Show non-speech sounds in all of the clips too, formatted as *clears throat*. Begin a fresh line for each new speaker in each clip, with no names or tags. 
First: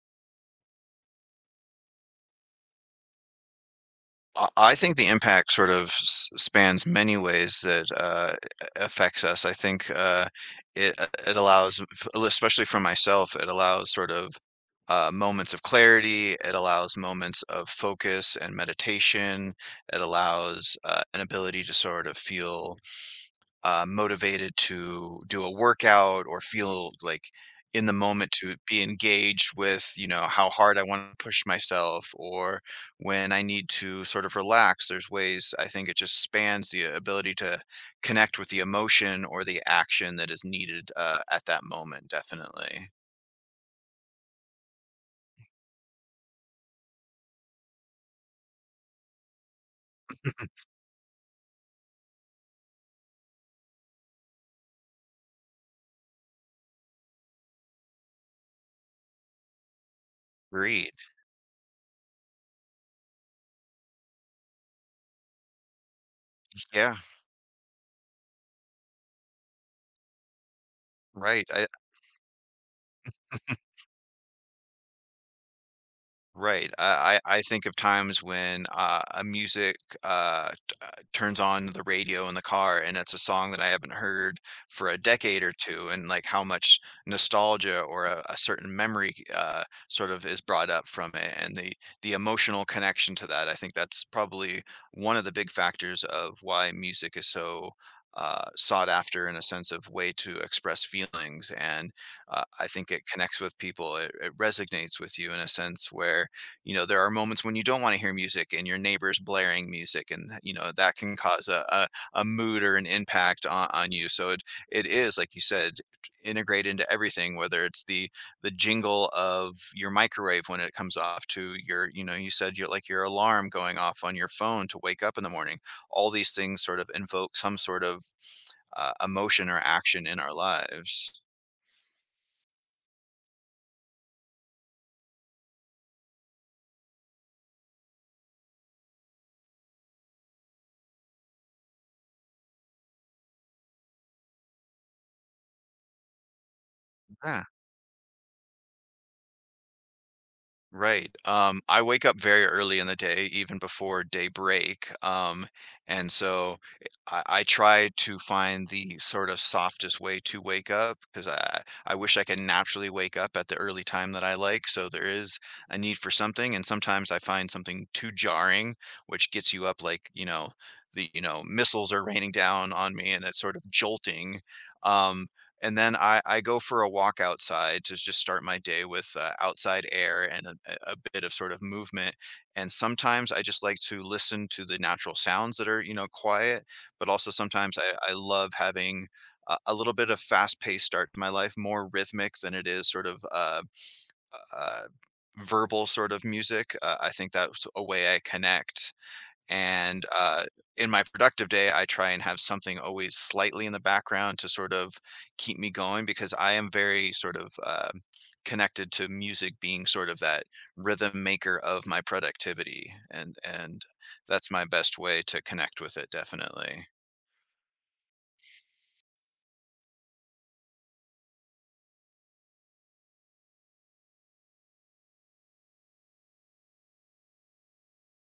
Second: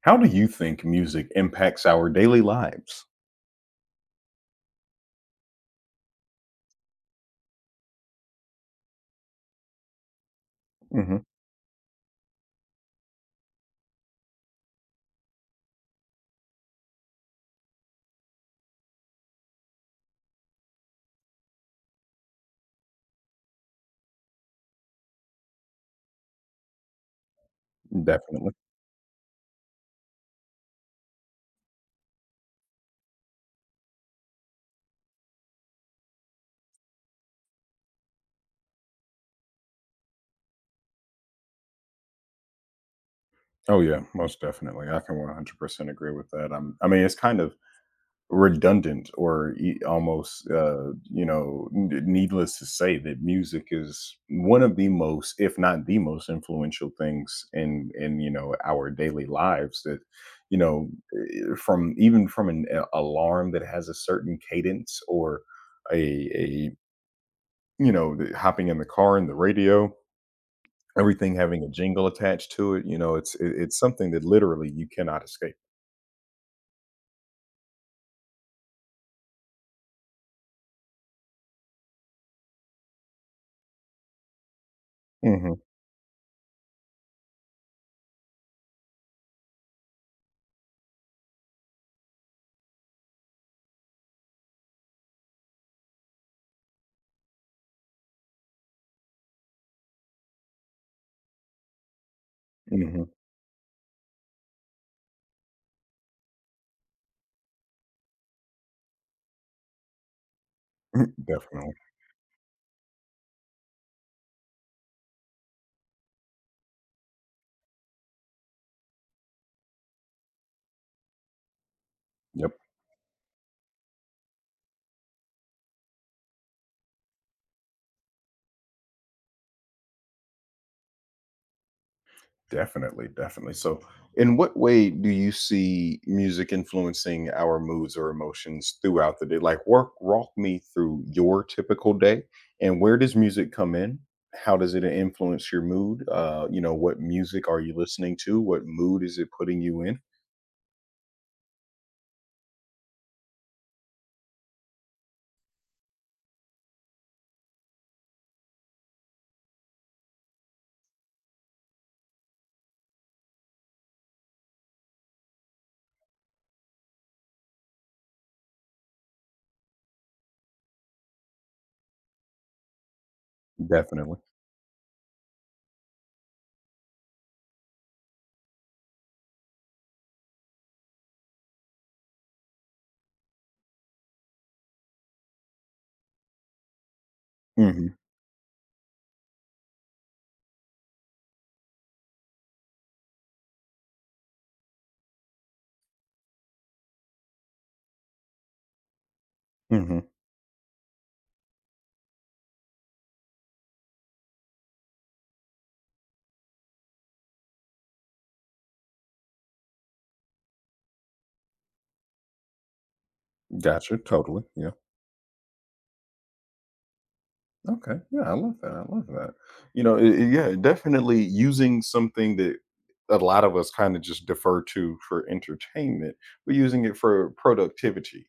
How do you think music impacts our daily lives?
I think the impact sort of spans many ways that affects us. I think it uh,
Mhm.
it allows, especially for myself, it allows sort of moments of clarity. It allows moments of focus and meditation. It allows an ability to sort of feel motivated to do a workout or feel like in the moment
Definitely.
to be engaged with you know how hard I want to push myself, or when I need to sort of relax. There's ways I think it just spans the ability to connect with the emotion or the action that is needed at that moment, definitely.
Oh yeah, most definitely. I can 100% agree with that. I mean, it's kind of redundant or almost, needless to say that music is one of the most, if not the most, influential things in our daily lives. That you know,
Read.
eh, from even from an alarm that has a certain cadence, or a a
Yeah.
you know the- hopping in the car and the radio. Everything
Right.
having
I,
a jingle attached to it, it's something that literally you cannot escape.
right. I think of times when, a music, t turns on the radio in the car, and it's a song that I haven't heard for a decade or
Mhm,
2, and, like, how much nostalgia or a certain memory, sort of is brought up from it, and the emotional connection to that. I think that's probably one of the big factors of why music is so, sought after in a sense of way to express feelings, and I think it
mhm.
connects with people. It resonates with you in a sense where, you know, there are moments when you don't want to hear music and your neighbor's blaring music, and you know that can
*clears throat*
cause
Definitely.
a mood or an impact on you. So it is like you said, integrate into everything, whether it's the jingle of your microwave when it comes off to your, you know, you
Yep,
said you like your alarm going off on your phone to wake up in the morning. All these things sort of invoke some sort of emotion or action in our lives.
definitely, definitely. So, in what way do you see music influencing our moods or emotions throughout the day? Like, work walk me through your typical day, and where does music come in? How does it influence your mood? What
Yeah.
music are you listening to? What mood is it putting you in?
Right. I wake up very early in the day, even before daybreak. And so I try to find the sort of softest way to wake up because I wish I could naturally wake up at the early time that I like. So there is a need for something. And sometimes I find something too jarring, which gets you up like, you know, the, you know, missiles are raining down on me and it's sort of
Definitely.
jolting. Um, and then I go for a walk outside to just start my day with outside air and a bit of sort of movement. And sometimes I just like to listen to the natural sounds that are, you know, quiet, but also sometimes
Mhm,
I love having a little bit of fast paced start to my life, more rhythmic than it is sort of uh, verbal sort of music. I think that's a way I connect
mhm.
and in my productive day, I try and have something always slightly in the background to sort of keep me going because I am very sort of connected to music being sort of that rhythm maker of my productivity, and
Gotcha, totally,
that's my
yeah.
best way to connect with it, definitely.
Okay. Yeah, I love that. I love that. You know, yeah, definitely using something that a lot of us kind of just defer to for entertainment, but using it for productivity,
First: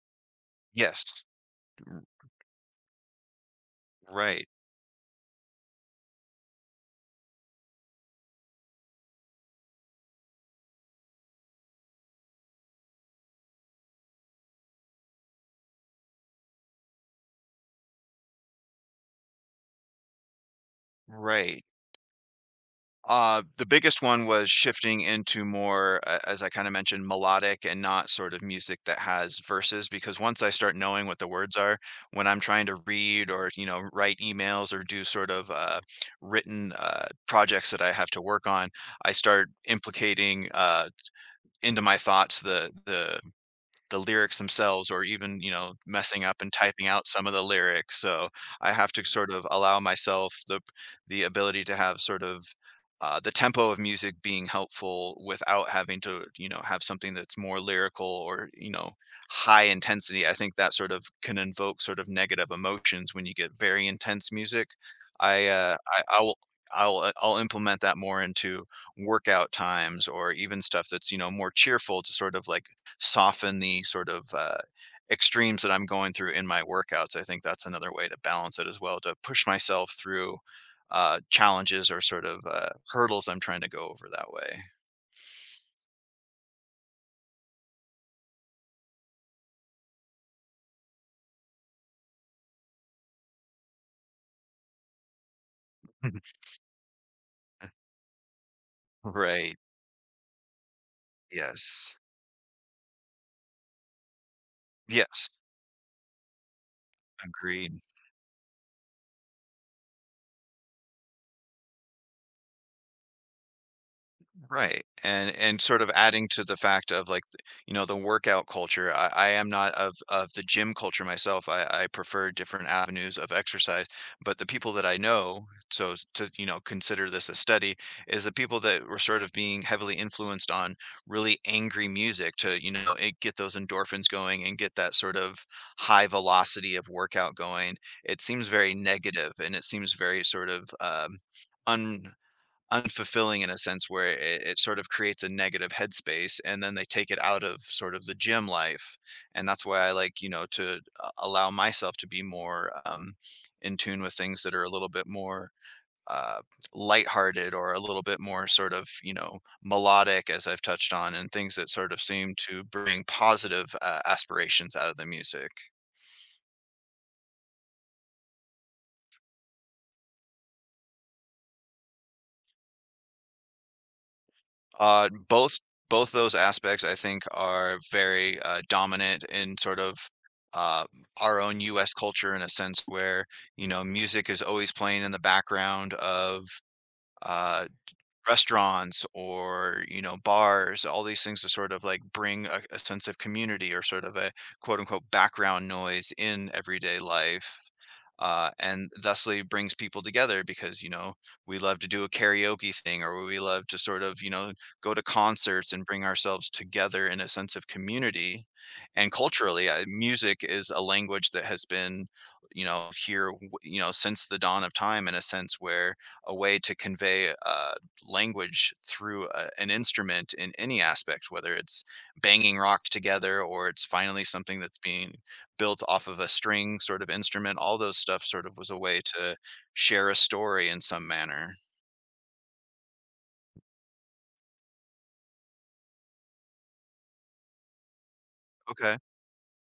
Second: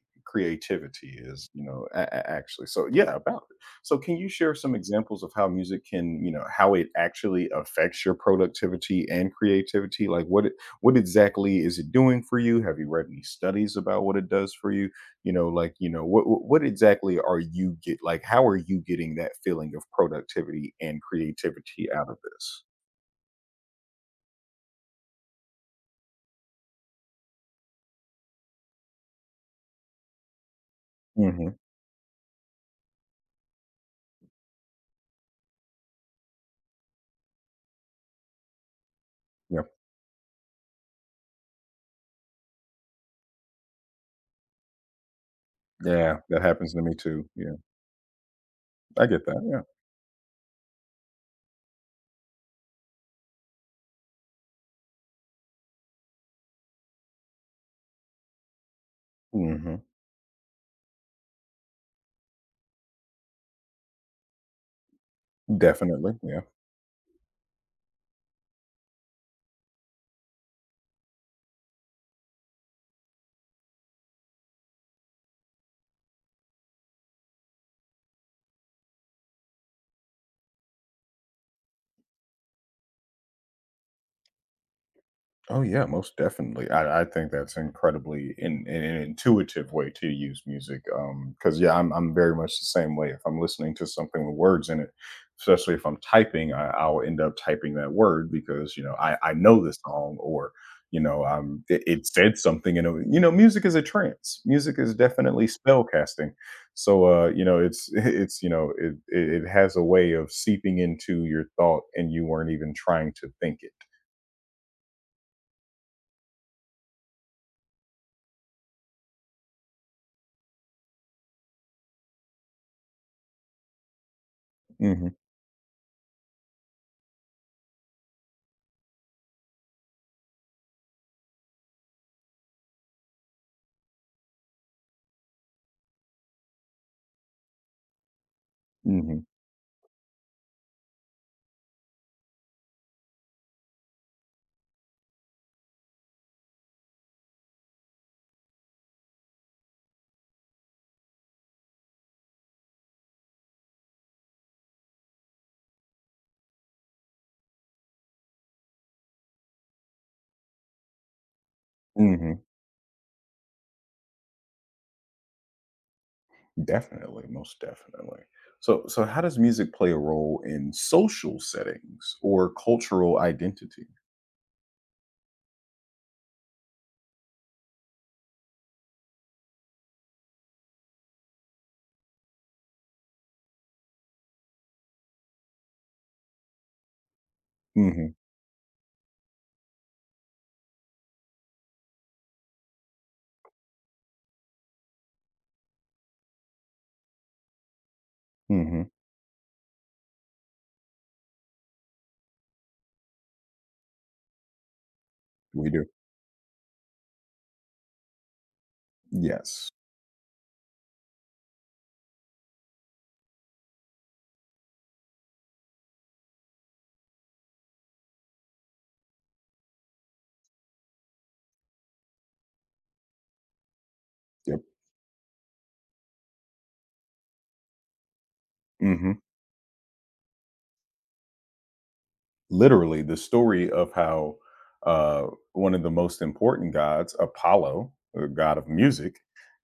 Yes,
creativity is, you know,
r-
a- a- actually. So, yeah, about it. So, can you
right,
share some examples of how music can, how it actually affects your productivity and creativity? Like, what exactly is it doing for you? Have you read any studies about what it does for you? You know like you know what exactly are you get like how are you getting that feeling of productivity and
right.
creativity out of this?
The biggest one was shifting into more, as I kind of mentioned, melodic and not sort of music that has verses. Because once I start knowing what the
Mhm.
words are, when I'm trying to read or you know write emails or do sort of written projects that I have to work on, I start
Yeah,
implicating into my thoughts the lyrics themselves or even, you know,
yeah,
messing
that
up and
happens to
typing
me
out
too.
some of the
Yeah,
lyrics. So I have
I
to
get
sort of
that.
allow myself the ability to have sort of the tempo of music being helpful without having to, you know, have something that's more lyrical or, you know,
Yeah.
high
Mhm.
intensity. I think that sort of can invoke sort of negative emotions when you get very intense music.
Definitely.
I will
Yeah.
I'll implement that more into workout times or even stuff that's you know more cheerful to sort of like soften the sort of extremes that I'm going through in my workouts. I think that's another way to balance it as well, to push myself through challenges or sort of hurdles I'm trying to go over that way.
Oh yeah, most definitely. I think that's incredibly, in an intuitive way to use music. Because yeah, I'm very much the same way. If I'm listening to something with words in it, especially if I'm
*laughs*
typing, I'll end up typing that word, because I
Right.
know the song. Or it,
Yes.
it said something, and music is a trance. Music is
Yes.
definitely spell casting. So,
Agreed.
it's *laughs* it's it has a way of seeping into your thought, and you weren't even trying to think it.
Right. And sort of adding to the fact of like, you know, the workout culture. I am not of the gym culture myself. I prefer different avenues of exercise. But the people that I
Hmm.
know, to, you know, consider this a study, is the people that were sort of being heavily influenced on really angry music to, you know, it, get those endorphins going and get that sort of high velocity of workout going. It seems very
Hmm.
negative and it seems very sort of um unfulfilling in a sense where it sort of creates a negative headspace and then they take it out of sort of the gym life, and that's why I like you know to allow myself to be more in tune with things that are a little bit more uh, lighthearted or a little bit more sort of you know melodic as I've touched on, and things that sort of seem
Mhm.
to bring positive aspirations out of the music.
Definitely, most definitely. So, how does music play a role in social settings or cultural identity?
Uh, both both those aspects I think are very dominant in sort of uh, our own U.S. culture in a sense where you know music is always playing in the background of uh,
Mhm.
restaurants or you know bars, all these things to sort of like bring a sense of community or sort of a quote unquote background noise in everyday life,
Mhm.
and thusly brings people together because you know we love to do a karaoke thing or we love to sort of you know go to
We
concerts
do.
and bring ourselves together in a sense of community. And
Yes.
culturally music is a language that has been you know here you know since the dawn of time, in a sense where a way to convey language through an instrument in any aspect, whether it's banging rocks together or it's finally something
Yep.
that's being built off of a string sort of instrument. All those stuff sort of was a way
Mhm.
to share a story in some manner.
Literally, the story of how, uh, one of the most important gods, Apollo, the god of
Okay.
music,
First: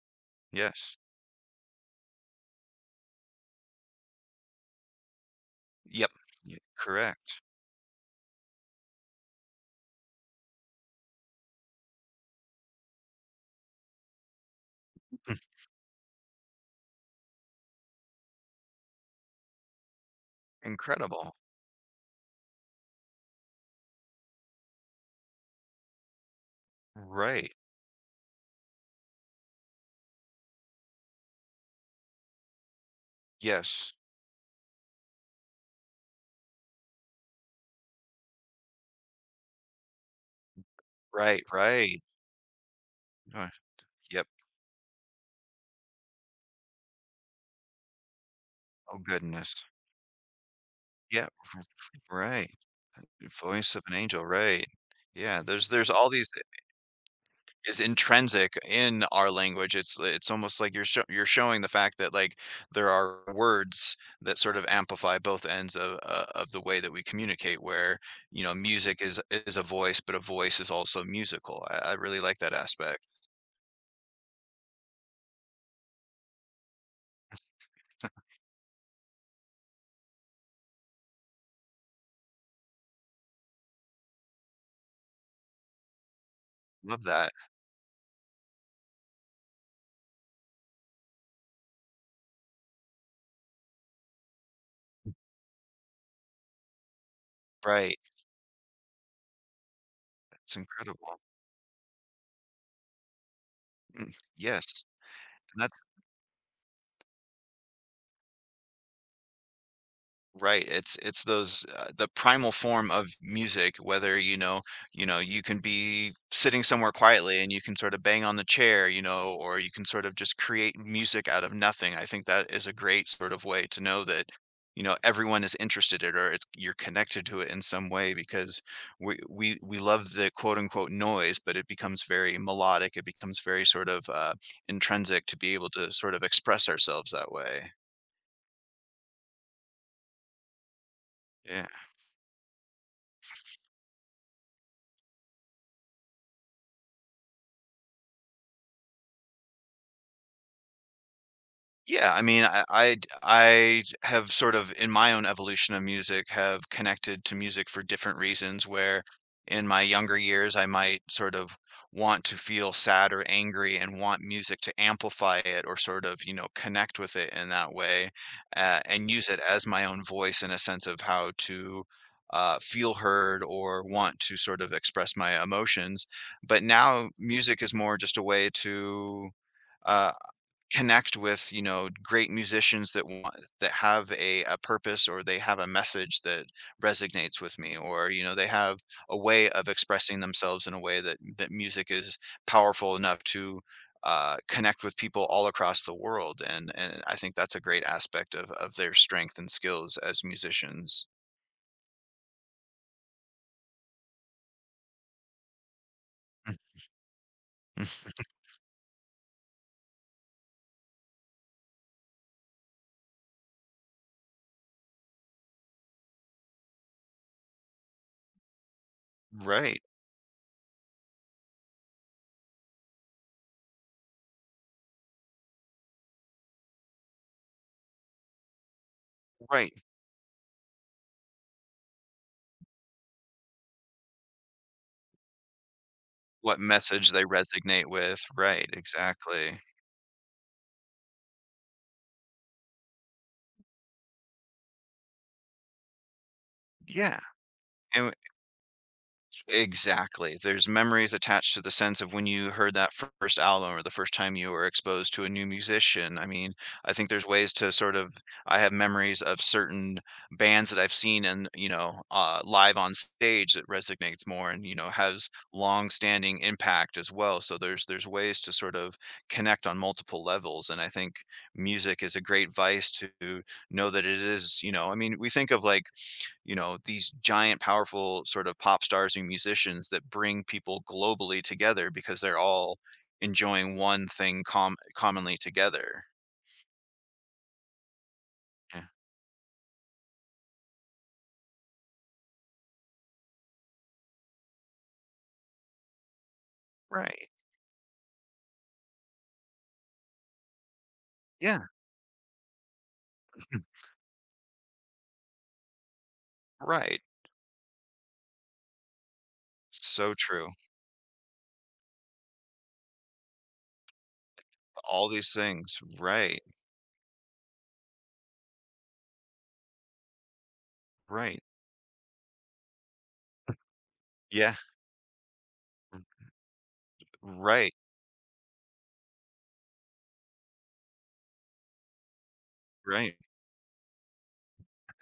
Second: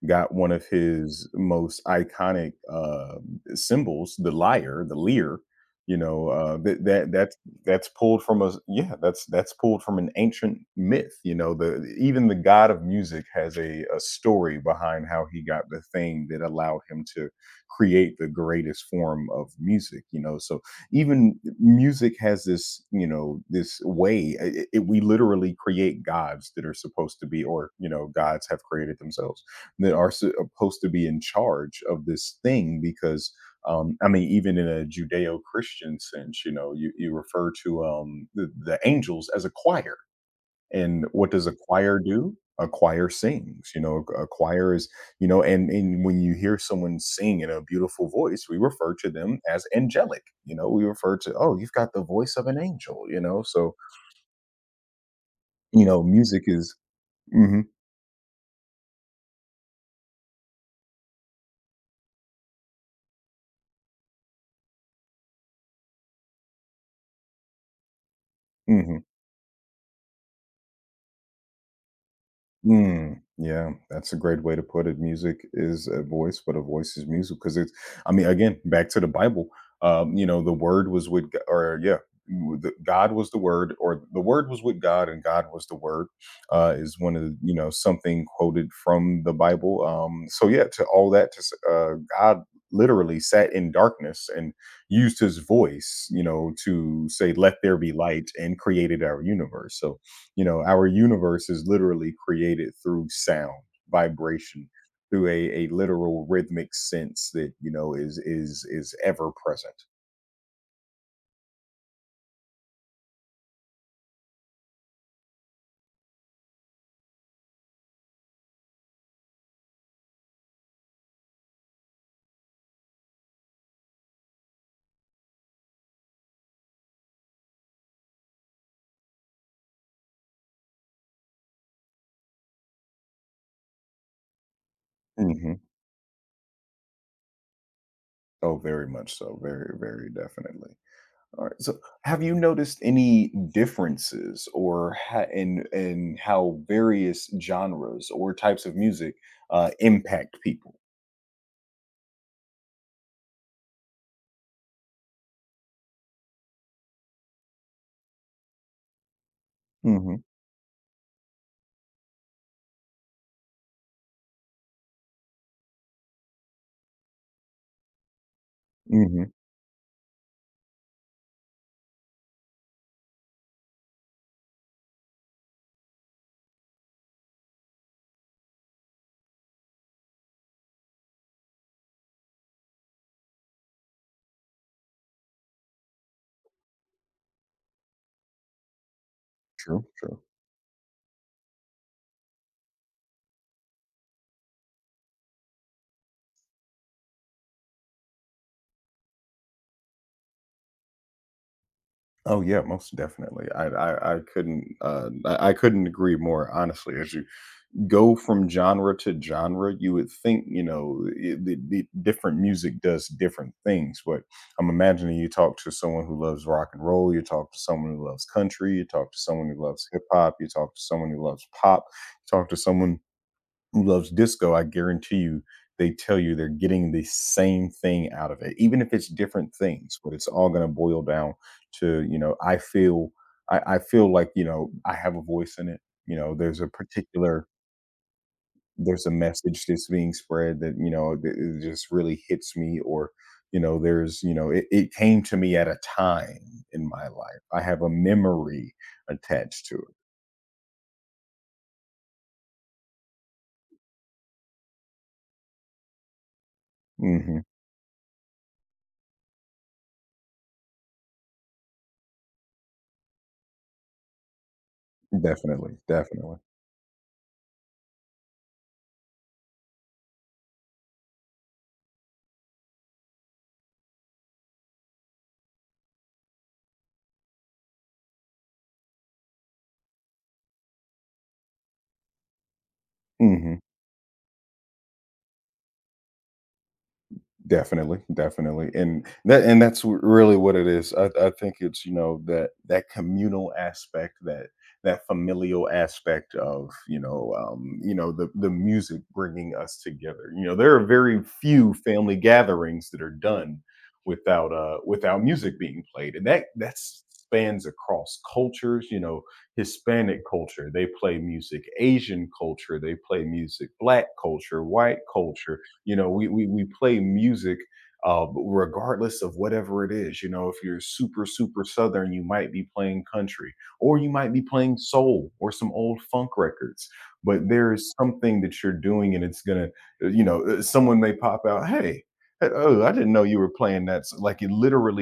got one of
Yes.
his most iconic, symbols, the lyre,
Yep.
that that
Correct.
that's pulled from a yeah, that's pulled from an ancient myth. You know, the even the god of music has a story behind how
Hmm.
he got the thing that allowed him to create the greatest form of music. So
Incredible.
even music has this you know this way. We literally create gods that are supposed to be,
Right.
or gods have created themselves that are supposed to be in charge of this thing, because
Yes.
I mean, even in a Judeo-Christian sense, you refer to, the angels as a choir. And what
Right.
does a choir
Right.
do? A choir
Uh,
sings, a
yep.
choir is, and when you hear someone sing in a beautiful voice, we refer
Oh
to them as
goodness.
angelic. We refer
Yep.
to, oh, you've got the voice of
Right.
an angel,
Voice of an angel. Right. Yeah. There's there's all these
music is, mhm,
is intrinsic in our language. It's almost like you're sho you're showing the fact that, like, there are words that sort of amplify both ends of the way that we communicate where, you know, music
mhm.
is is a voice, but a voice is also musical. I really like that aspect.
Mm, yeah, that's a great way to put it. Music is a voice, but a voice is music because it's. I mean, again, back to the Bible. The Word was with G- or yeah, w- the- God was the Word. Or the Word was with God, and God was the Word. Is
Love
one of
that.
the, something quoted from the Bible. So, yeah, to all that, to God literally sat in darkness and used His voice, to say, "Let there be
Right.
light," and created our universe. So,
It's
our
incredible.
universe is literally created through sound,
Mm,
vibration,
yes.
through a
And
literal rhythmic sense that, is ever present.
right. It's those the primal form of music, whether you know, you know, you can be sitting somewhere quietly and you can sort of bang on the chair, you know, or you can sort of just create music out of nothing. I think that is a great sort of way to know that, you know, everyone is interested in it, or it's you're connected to it in some way, because we love the quote unquote noise, but it becomes very melodic. It becomes very sort of intrinsic to
Hmm.
be able to sort of express ourselves that way.
Oh, very much so. Very, very definitely. All right.
Yeah.
So, have you noticed any differences, or in how various genres or types of music impact people?
Yeah, I mean, I have sort of, in my own evolution of music, have connected to music for different reasons, where in my
Hmm.
younger years, I might sort of want to feel sad or angry and want music to amplify it or sort of, you know, connect with it in that way, and
Hmm.
use it as my own voice in a sense of how to, feel heard or want to sort of express my emotions. But now music is more just a way to, uh connect with, you know, great musicians that want that have a purpose or they have a message that resonates with me, or, you know, they have a way of
True.
expressing
True.
themselves in a way that that music is powerful enough to connect with people all across the world, and I think that's a great aspect of their strength and skills as musicians.
Oh yeah, most definitely. I couldn't, I couldn't agree more. Honestly, as you go
*laughs*
from genre to genre, you would think, the different music does different things. But I'm imagining, you talk to someone who loves rock and roll, you talk to someone who loves country, you talk to someone who
Right,
loves hip hop, you talk to someone who loves pop, you talk to someone who loves disco. I guarantee you, they tell you they're getting the same thing out of it, even if it's different
right.
things. But it's all going to boil down to, I feel like, I have a voice in it. You know,
What message they resonate with, right,
there's a
exactly.
message that's being spread, that that it just really hits me. Or there's, it came to me at a time in my
Yeah,
life. I have a
and
memory attached to it.
exactly. There's memories attached to the sense of when you heard that first album or the first time you were exposed to a new musician. I mean, I think there's
Hmm.
ways to sort of I have memories of certain bands that I've seen and, you know, live on stage that resonates more and, you know, has
Definitely, definitely.
long-standing impact as well. So there's ways to sort of connect on multiple levels. And I think music is a great vice to know that it is, you know, I mean, we think of like you know these giant powerful sort of pop stars and musicians that bring people globally together because they're all
Hmm.
enjoying one thing commonly together.
Definitely, definitely,
Yeah.
and that's really what it is. I think it's, that that communal aspect, that that familial aspect of, you
Right.
know um, you know the the music bringing us together. You know, there are very
Yeah.
few family gatherings that are done without, without music being played, and that that
Right.
spans across cultures. You know,
So
Hispanic
true.
culture they play music, Asian culture they play music, Black culture, White
All these
culture,
things
we
right.
we we play music, regardless of whatever it is. You know, if you're super
Right.
super southern, you might be playing country, or you might be
Yeah.
playing soul or some old funk records. But there
Right.
is something that you're doing, and it's gonna, someone may pop out, "Hey, oh, I didn't
Right.
know you were playing that." So, like, it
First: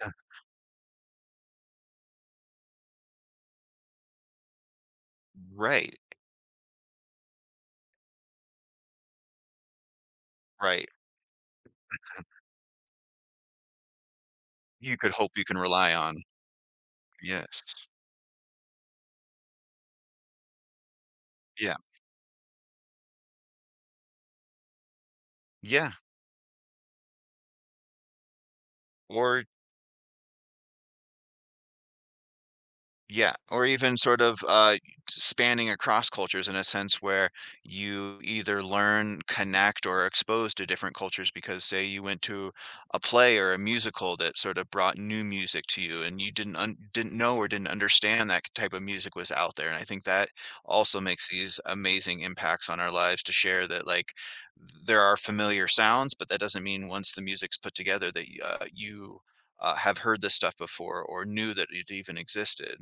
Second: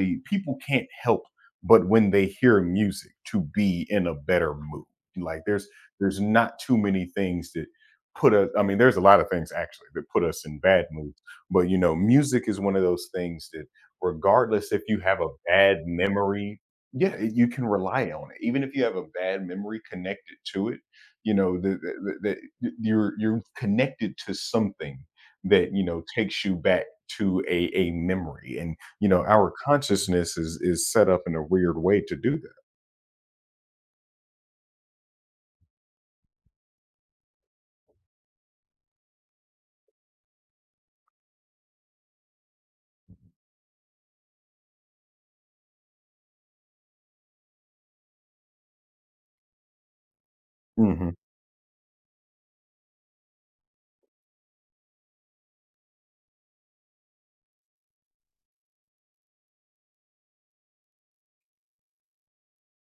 Yeah,
people can't help but, when they hear music, to be in a better mood. Like, there's
right.
there's not too many things that put us—I mean, there's a lot of things actually that put us in bad
Right.
moods. But, music is one of those things that, regardless if you
You could
have a
hope you can
bad
rely on.
memory, yeah, you
Yes.
can rely on it. Even if you have a bad memory connected to it, you know,
Yeah.
the- you're connected to something that,
Yeah,
takes you back to a memory. And
or.
our consciousness is set up in a weird way to do that.
Yeah, or even sort of, spanning across cultures in a sense where you either learn, connect, or are exposed to different cultures because, say, you went to a play or a musical that sort of brought new music to you, and you didn't un didn't know or didn't understand that type of music was out there, and I think that also
Mhm.
makes these amazing impacts on our lives to share that, like, there are familiar sounds, but that doesn't mean once the music's put together that, you, have heard this stuff before or knew that it even existed.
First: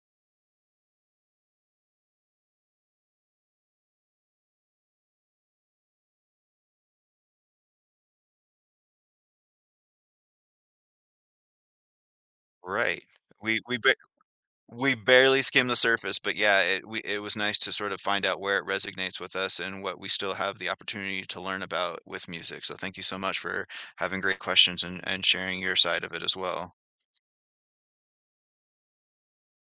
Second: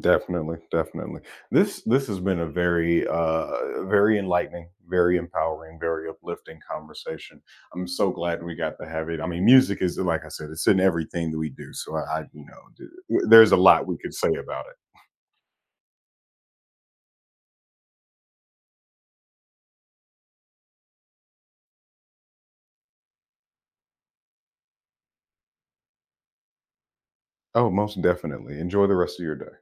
Definitely, definitely. This has been a very, very enlightening, very empowering, very uplifting conversation. I'm so glad we got to have it. I mean, music is, like I said, it's in everything that we do. So, I you know,
Right.
d- there's a
We we
lot
ba
we could say about it.
we barely skim the surface, but yeah, it we it was nice to sort of find out where it resonates with us and what we still have the opportunity to learn about with music. So thank you so much for having great questions and sharing your side of it as well.
Oh, most definitely. Enjoy the rest of your day.